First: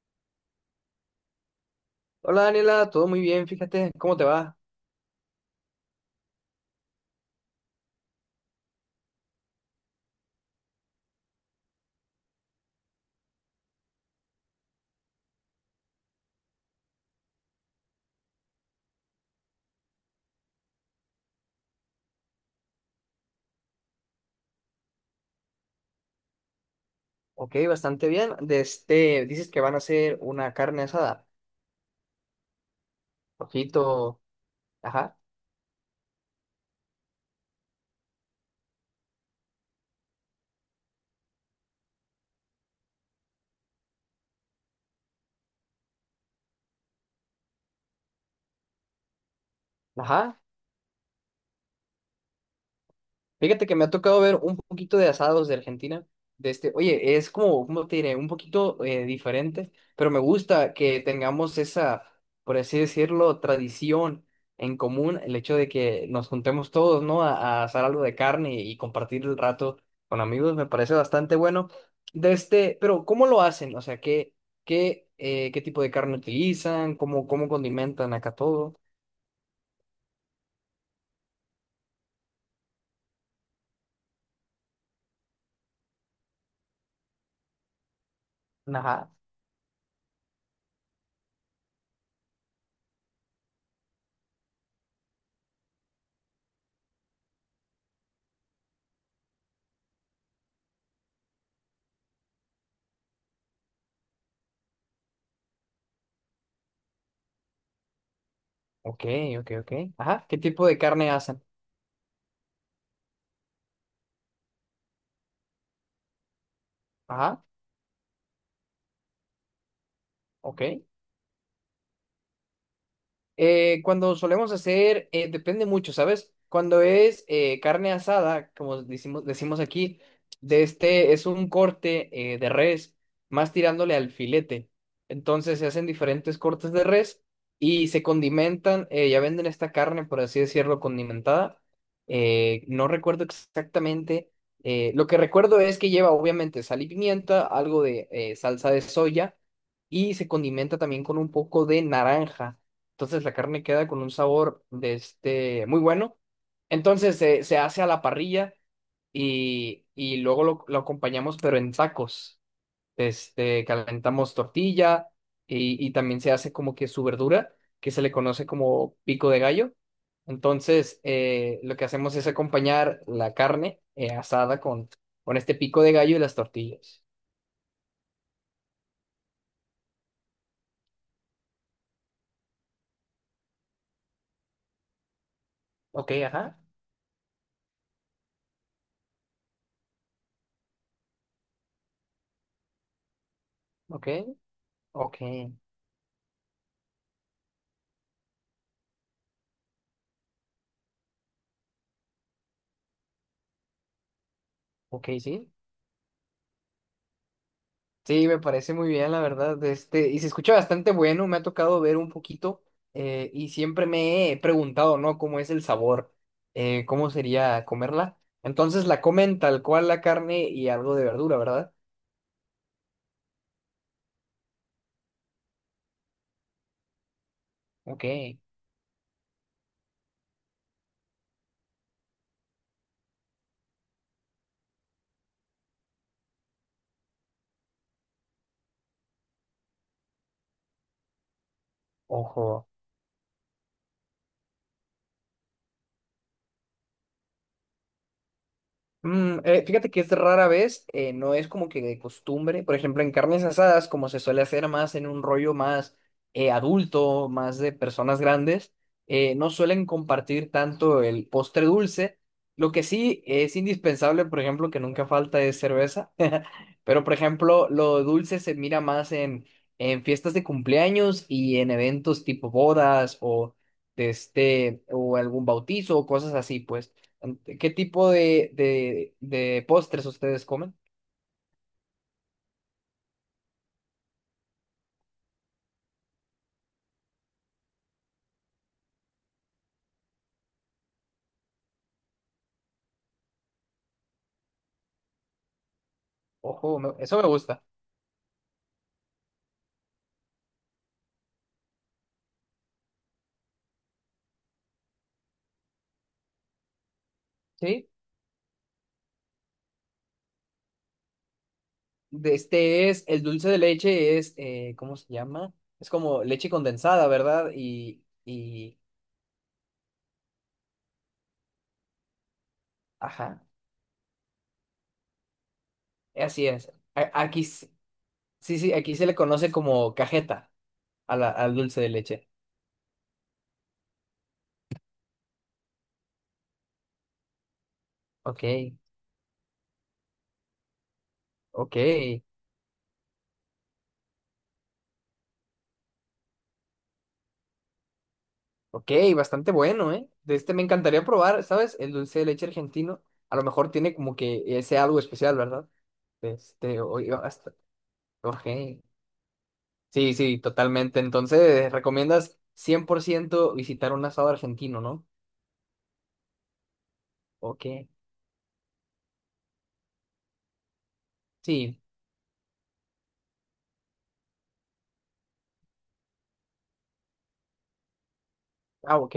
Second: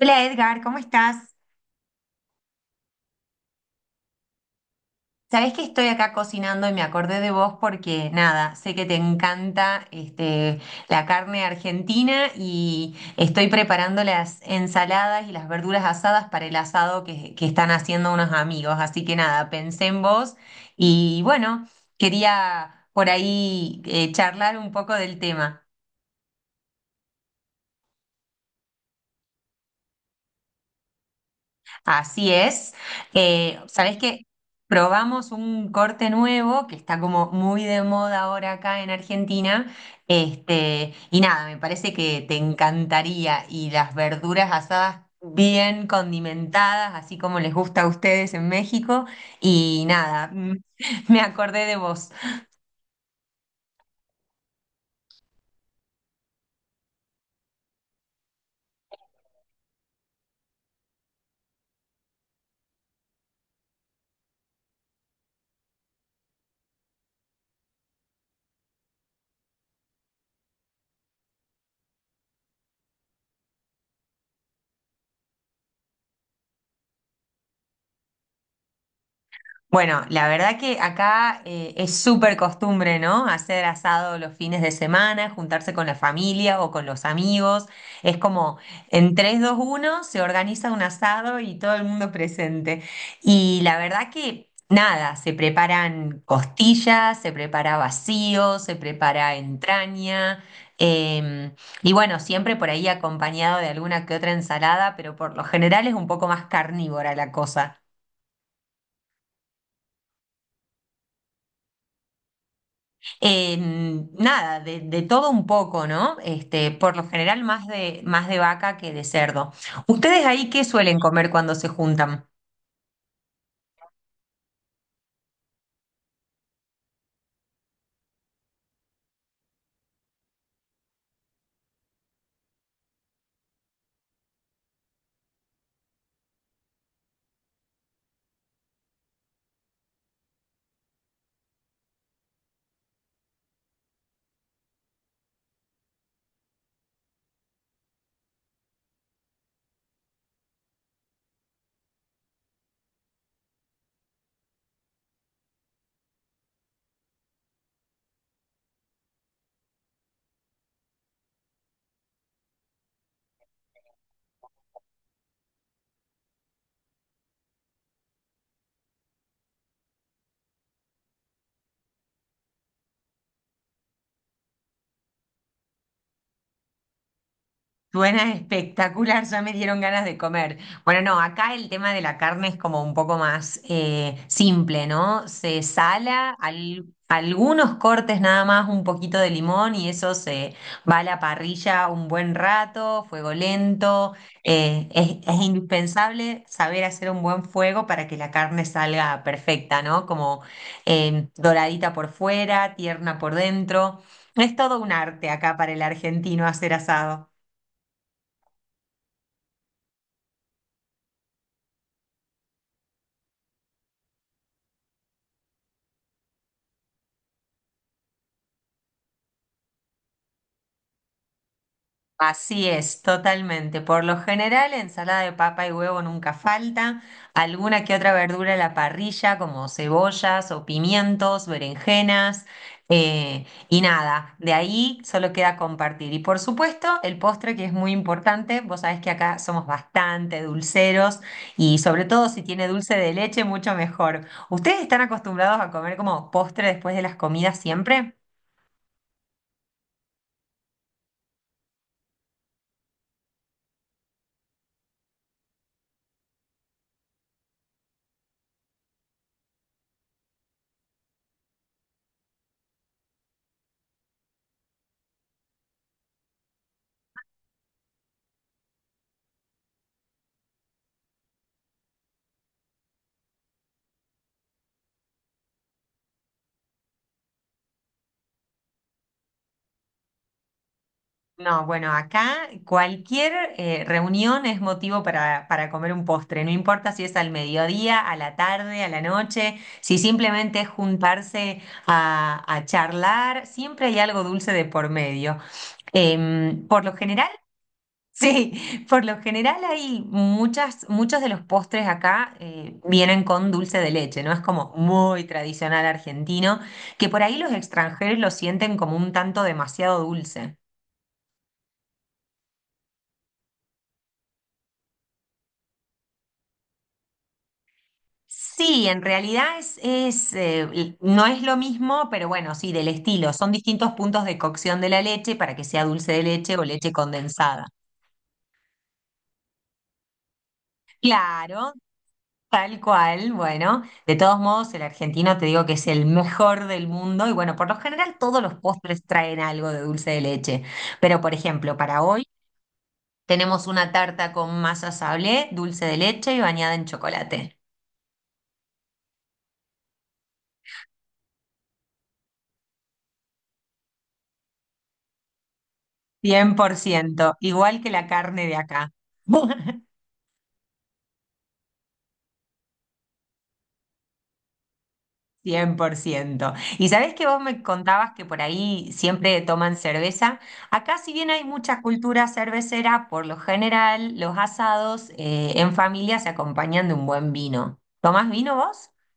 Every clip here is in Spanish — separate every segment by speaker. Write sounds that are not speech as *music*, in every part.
Speaker 1: Hola Edgar, ¿cómo estás?
Speaker 2: Hola Daniela, todo muy bien, fíjate, ¿cómo te va?
Speaker 1: Sabés que estoy acá cocinando y me acordé de vos porque nada, sé que te encanta la carne argentina y estoy preparando las ensaladas y las verduras asadas para el asado que están haciendo unos amigos. Así que nada, pensé en vos y bueno, quería por ahí charlar un poco del tema.
Speaker 2: Ok, bastante bien. De este, dices que van a hacer una carne asada,
Speaker 1: Así es.
Speaker 2: ojito,
Speaker 1: ¿Sabés qué?
Speaker 2: ajá,
Speaker 1: Probamos un corte nuevo que está como muy de moda ahora acá en Argentina. Y nada, me parece que te encantaría. Y las verduras asadas bien condimentadas, así como les gusta a ustedes en México. Y nada,
Speaker 2: ajá,
Speaker 1: *laughs* me acordé de vos.
Speaker 2: fíjate que me ha tocado ver un poquito de asados de Argentina. De este, oye, es como, ¿cómo te diré? Un poquito diferente, pero me gusta que tengamos esa, por así decirlo, tradición en común, el hecho de que nos juntemos todos, ¿no? A asar algo de carne y compartir el rato con amigos, me parece bastante bueno. De este, pero ¿cómo lo hacen? O sea, ¿qué tipo de carne utilizan? ¿Cómo, cómo condimentan acá todo?
Speaker 1: Bueno, la verdad que acá es súper costumbre, ¿no? Hacer asado los fines de semana, juntarse con la familia o con los amigos. Es como
Speaker 2: Ajá.
Speaker 1: en tres, dos, uno se organiza un asado y todo el mundo presente. Y la verdad que nada, se preparan costillas, se prepara vacío, se prepara entraña. em, y bueno, siempre por ahí acompañado de alguna que otra ensalada, pero por lo general es un poco más carnívora la cosa.
Speaker 2: Ok, ok, ok. Ajá. ¿Qué tipo de carne hacen?
Speaker 1: Eh, Nada, de todo un poco, ¿no? Este, por lo general
Speaker 2: Ajá.
Speaker 1: más de vaca que de cerdo. ¿Ustedes ahí
Speaker 2: Ok.
Speaker 1: qué suelen comer cuando se juntan?
Speaker 2: Cuando solemos hacer, depende mucho, ¿sabes? Cuando es carne asada, como decimos, decimos aquí, de este es un corte de res, más tirándole al filete. Entonces se hacen diferentes cortes de res y se condimentan, ya venden esta carne, por así decirlo, condimentada. No recuerdo exactamente. Lo que recuerdo es que lleva obviamente sal y pimienta, algo de salsa de soya y se condimenta también con un poco de naranja. Entonces la carne queda con un sabor de este muy bueno. Entonces se hace a la parrilla y luego lo acompañamos, pero en tacos. Este, calentamos tortilla y también se hace como que su verdura, que se le conoce como pico de gallo. Entonces, lo que hacemos es acompañar la carne asada con este pico de gallo y las tortillas.
Speaker 1: Suena espectacular, ya me dieron ganas de comer. Bueno, no, acá el tema de la carne es como un poco más simple, ¿no? Se
Speaker 2: Ok,
Speaker 1: sala
Speaker 2: ajá.
Speaker 1: al- algunos cortes nada más, un poquito de limón y eso se va a la parrilla un buen rato, fuego
Speaker 2: Ok,
Speaker 1: lento.
Speaker 2: ok,
Speaker 1: Es indispensable saber hacer un buen fuego para que la carne salga perfecta, ¿no? Como doradita por fuera, tierna por dentro. Es todo un
Speaker 2: ok,
Speaker 1: arte
Speaker 2: sí.
Speaker 1: acá para el argentino hacer asado.
Speaker 2: Sí, me parece muy bien, la verdad. Este, y se escucha bastante bueno, me ha tocado ver un poquito y siempre me he preguntado, ¿no? ¿Cómo es el sabor? ¿Cómo sería comerla? Entonces la comen tal cual la carne y algo de verdura, ¿verdad?
Speaker 1: Así es, totalmente. Por lo general, ensalada de papa y huevo nunca falta, alguna que
Speaker 2: Ok,
Speaker 1: otra verdura a la parrilla, como cebollas o pimientos, berenjenas, y nada, de ahí solo queda compartir. Y por supuesto, el postre que es muy importante, vos sabés que acá somos bastante dulceros y sobre todo si
Speaker 2: ojo.
Speaker 1: tiene dulce de leche, mucho mejor. ¿Ustedes están acostumbrados a comer como postre después de las comidas siempre?
Speaker 2: Fíjate que es rara vez, no es como que de costumbre. Por ejemplo, en carnes asadas, como se suele hacer más en un rollo más adulto, más de personas grandes, no suelen compartir tanto el postre dulce. Lo que sí es indispensable, por ejemplo, que nunca falta es cerveza. *laughs* Pero, por ejemplo, lo dulce se mira más en fiestas de cumpleaños y en eventos tipo bodas o, de este, o algún bautizo o cosas así, pues. ¿Qué tipo de postres ustedes comen?
Speaker 1: No, bueno, acá cualquier reunión es motivo para comer un postre, no importa si es al mediodía, a la tarde, a la noche, si simplemente es juntarse a charlar, siempre hay algo dulce de por medio.
Speaker 2: Ojo,
Speaker 1: Por lo
Speaker 2: eso me
Speaker 1: general,
Speaker 2: gusta.
Speaker 1: *laughs* sí, por lo general hay muchas, muchos de los postres acá vienen con dulce de leche, ¿no? Es como muy tradicional argentino, que por ahí los
Speaker 2: ¿Sí?
Speaker 1: extranjeros lo sienten como un tanto demasiado dulce.
Speaker 2: De este es, el dulce de leche es, ¿cómo se llama? Es como leche condensada, ¿verdad? Y,
Speaker 1: Sí, en realidad no es lo mismo, pero bueno, sí, del estilo.
Speaker 2: ajá,
Speaker 1: Son distintos puntos de cocción de la leche para que sea dulce de
Speaker 2: así
Speaker 1: leche o
Speaker 2: es.
Speaker 1: leche
Speaker 2: Aquí,
Speaker 1: condensada.
Speaker 2: sí, sí, aquí se le conoce como cajeta al
Speaker 1: Claro,
Speaker 2: dulce de leche.
Speaker 1: tal cual. Bueno, de todos modos, el argentino te digo que es el mejor del mundo y bueno, por lo general todos
Speaker 2: Ok,
Speaker 1: los postres traen algo de dulce de leche. Pero por
Speaker 2: ok,
Speaker 1: ejemplo, para hoy tenemos una tarta con masa sablé, dulce de leche y bañada en chocolate.
Speaker 2: ok, bastante bueno, ¿eh? De este me encantaría probar, ¿sabes? El dulce de leche argentino. A lo mejor tiene como que ese algo especial, ¿verdad?
Speaker 1: Cien por
Speaker 2: Este,
Speaker 1: ciento, igual que la carne
Speaker 2: ok.
Speaker 1: de acá. *laughs*
Speaker 2: Sí, sí, totalmente. Entonces, recomiendas 100% visitar un asado argentino, ¿no?
Speaker 1: 100%. Y sabés que vos me
Speaker 2: Ok.
Speaker 1: contabas que por ahí siempre toman cerveza. Acá, si bien hay
Speaker 2: Sí.
Speaker 1: mucha cultura cervecera, por lo general los asados en familia se acompañan de un buen vino. ¿Tomás vino vos?
Speaker 2: Ah, ok.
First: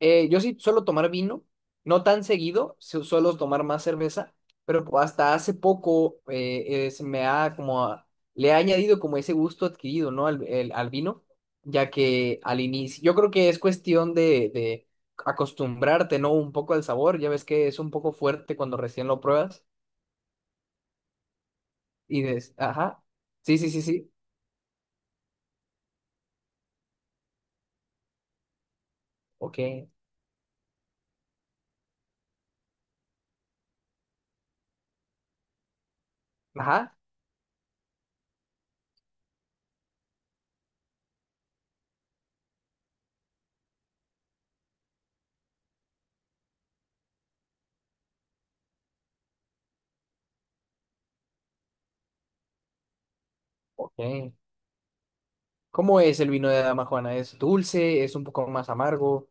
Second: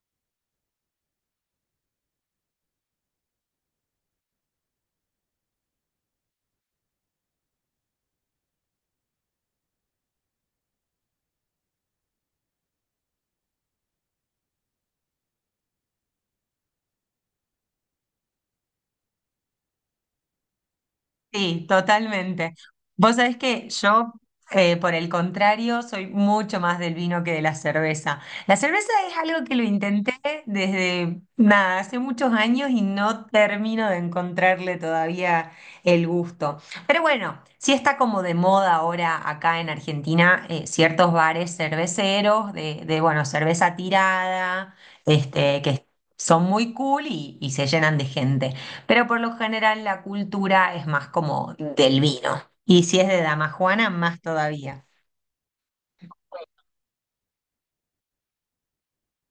Speaker 2: Yo sí suelo tomar vino, no tan seguido, suelo tomar más cerveza, pero hasta hace poco se me ha como, le he añadido como ese gusto adquirido, ¿no? Al, al vino, ya que al inicio, yo creo que es cuestión de acostumbrarte, ¿no? Un poco al sabor, ya ves que es un poco fuerte cuando recién lo pruebas.
Speaker 1: Sí,
Speaker 2: Y des,
Speaker 1: totalmente.
Speaker 2: ajá.
Speaker 1: Vos sabés
Speaker 2: Sí,
Speaker 1: que
Speaker 2: sí, sí, sí.
Speaker 1: yo, por el contrario, soy mucho más del vino que de la cerveza. La cerveza es algo que
Speaker 2: Ok.
Speaker 1: lo intenté desde, nada, hace muchos años y no termino de encontrarle todavía el gusto.
Speaker 2: Ajá.
Speaker 1: Pero bueno, sí está como de moda ahora acá en Argentina, ciertos bares cerveceros de, bueno, cerveza tirada, este, que son muy cool y se llenan de gente. Pero por lo general la cultura es más como del vino. Y si es de Dama Juana, más
Speaker 2: Ok.
Speaker 1: todavía.
Speaker 2: ¿Cómo es el vino de Dama Juana? ¿Es dulce? ¿Es un poco más amargo?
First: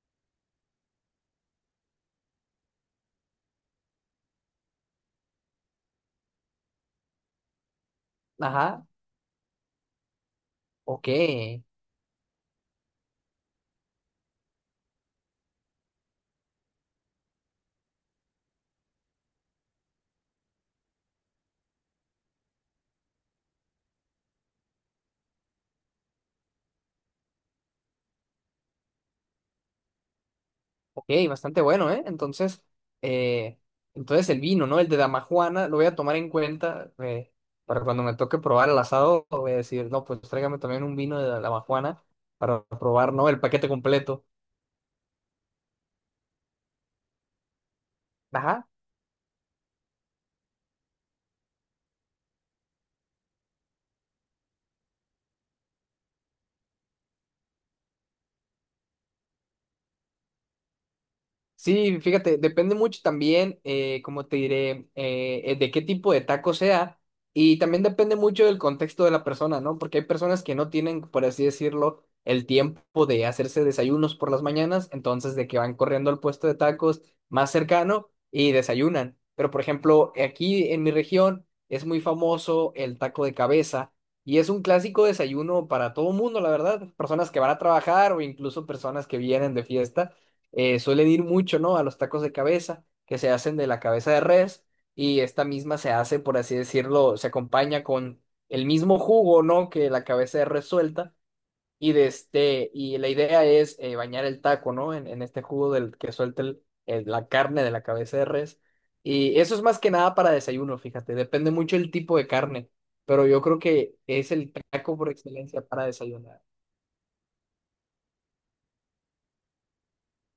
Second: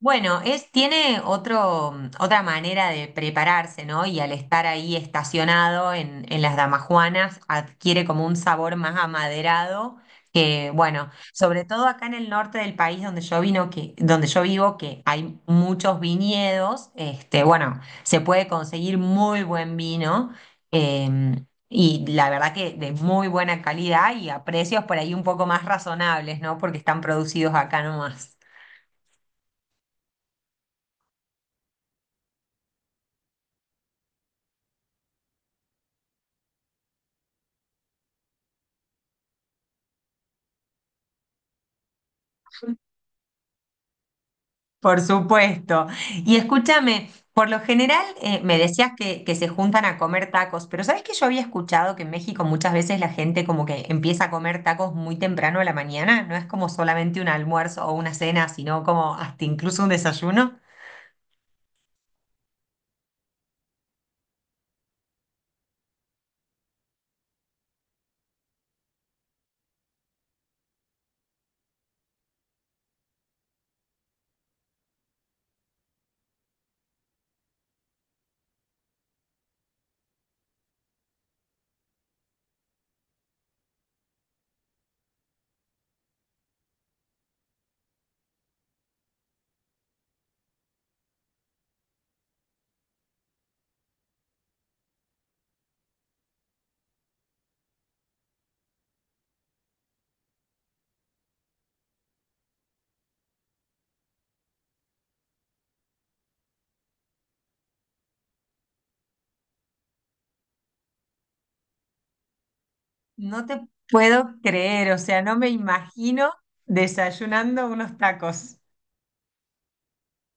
Speaker 1: Bueno, es, tiene otro, otra manera de prepararse, ¿no? Y al estar ahí estacionado en las damajuanas, adquiere como un sabor
Speaker 2: Ajá.
Speaker 1: más amaderado, que
Speaker 2: Ok.
Speaker 1: bueno, sobre todo acá en el norte del país donde yo vivo, que hay muchos viñedos, este, bueno, se puede conseguir muy buen vino, eh, y la verdad que de muy buena calidad y a precios por ahí un poco más razonables, ¿no? Porque están producidos acá nomás.
Speaker 2: Ok, bastante bueno, ¿eh? Entonces, eh, entonces el vino, ¿no? El de Dama Juana, lo voy a tomar en cuenta para cuando me toque probar el asado, voy a decir, no, pues tráigame también un vino de Dama Juana para probar, ¿no? El paquete completo.
Speaker 1: Por supuesto. Y escúchame, por lo general me
Speaker 2: Ajá.
Speaker 1: decías que se juntan a comer tacos, pero ¿sabes que yo había escuchado que en México muchas veces la gente como que empieza a comer tacos muy temprano a la mañana? No es como solamente un almuerzo o una cena, sino como hasta incluso un desayuno.
Speaker 2: Sí, fíjate, depende mucho también, como te diré, de qué tipo de taco sea y también depende mucho del contexto de la persona, ¿no? Porque hay personas que no tienen, por así decirlo, el tiempo de hacerse desayunos por las mañanas, entonces de que van corriendo al puesto de tacos más cercano y desayunan. Pero, por ejemplo, aquí en mi región es muy famoso el taco de cabeza y es un clásico desayuno para todo mundo, la verdad, personas que van a trabajar o incluso personas que vienen de fiesta suelen ir mucho, ¿no? A los tacos de cabeza, que se hacen de la cabeza de res, y esta misma se hace, por así decirlo, se acompaña con el mismo jugo, ¿no? Que la cabeza de res suelta, y de este, y la idea es bañar el taco, ¿no? En este jugo del que suelta la carne de la cabeza de res. Y eso es más que nada para desayuno, fíjate, depende mucho el tipo de carne, pero yo
Speaker 1: No
Speaker 2: creo
Speaker 1: te
Speaker 2: que es
Speaker 1: puedo
Speaker 2: el
Speaker 1: creer, o
Speaker 2: taco por
Speaker 1: sea, no me
Speaker 2: excelencia para
Speaker 1: imagino
Speaker 2: desayunar.
Speaker 1: desayunando unos tacos.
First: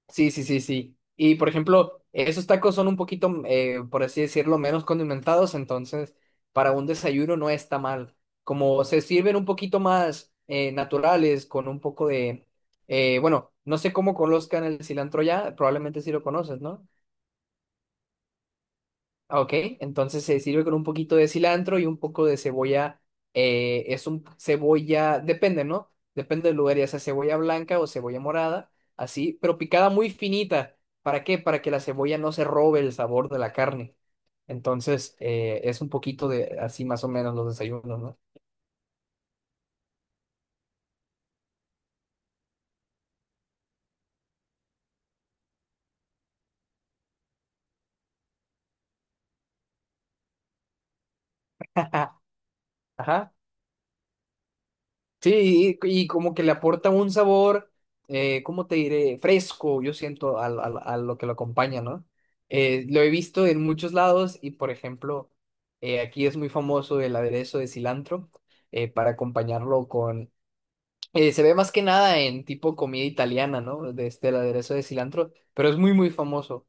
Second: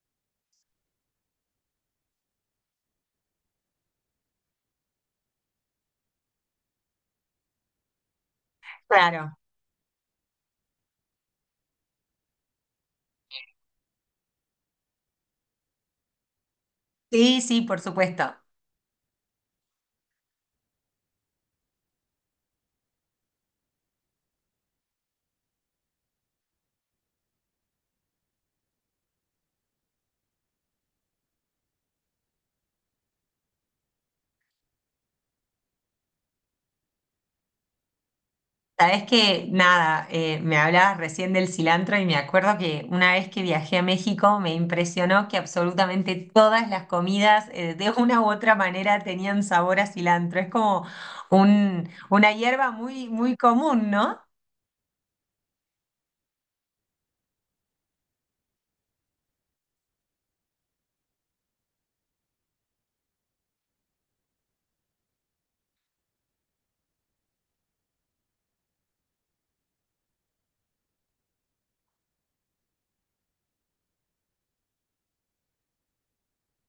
Speaker 2: Sí, sí, sí, sí. Y por ejemplo, esos tacos son un poquito, por así decirlo, menos condimentados, entonces para un desayuno no está mal. Como se sirven
Speaker 1: Claro.
Speaker 2: un poquito más naturales, con un poco de, bueno, no sé cómo conozcan el cilantro ya, probablemente sí lo conoces, ¿no?
Speaker 1: Sí, sí, por supuesto.
Speaker 2: Ah, ok, entonces se sirve con un poquito de cilantro y un poco de cebolla. Es un cebolla, depende, ¿no? Depende del lugar, ya sea cebolla blanca o cebolla morada, así, pero picada muy finita. ¿Para qué? Para que la cebolla no se robe el sabor de la carne. Entonces, es un poquito de así más o menos los desayunos, ¿no?
Speaker 1: Sabes que nada, me hablabas recién del cilantro y me acuerdo que una vez que viajé a México me impresionó que absolutamente todas las comidas de una u otra manera tenían sabor a cilantro. Es como un,
Speaker 2: *laughs*
Speaker 1: una hierba muy,
Speaker 2: Ajá.
Speaker 1: muy común, ¿no?
Speaker 2: Sí, y como que le aporta un sabor, ¿cómo te diré? Fresco, yo siento, a lo que lo acompaña, ¿no? Lo he visto en muchos lados y, por ejemplo, aquí es muy famoso el aderezo de cilantro para acompañarlo con... se ve más que nada en tipo comida italiana, ¿no? De este, el aderezo de cilantro, pero es muy, muy famoso.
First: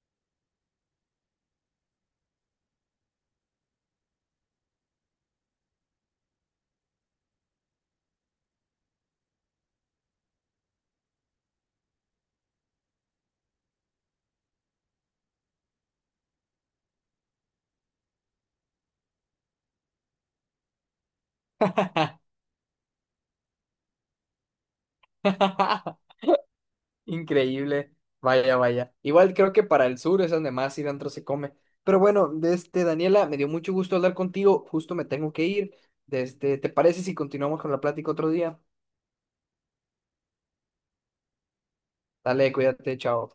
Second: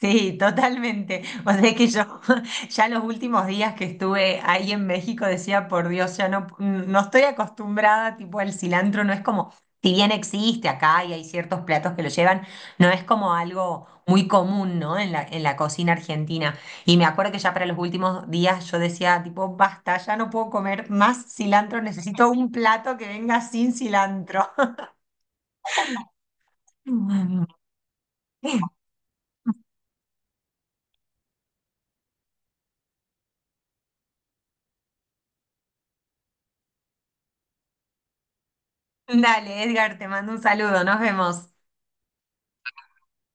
Speaker 1: Sí, totalmente. O sea que yo *laughs* ya los últimos días que estuve ahí en México decía, por Dios, ya no, no estoy acostumbrada, tipo el cilantro no es como, si bien existe acá y hay ciertos platos que lo llevan, no es como algo muy común, ¿no? En la cocina argentina. Y me acuerdo que ya para los últimos días yo decía, tipo, basta, ya no puedo comer más cilantro, necesito un plato que venga sin cilantro.
Speaker 2: *laughs*
Speaker 1: *laughs*
Speaker 2: Increíble. Vaya, vaya. Igual creo que para el sur es donde más cilantro se come. Pero bueno, de este Daniela, me dio mucho gusto hablar contigo. Justo me tengo que ir. Desde, ¿te parece si continuamos con la plática otro día?
Speaker 1: Dale, Edgar, te mando un saludo, nos vemos.
Speaker 2: Dale, cuídate, chao.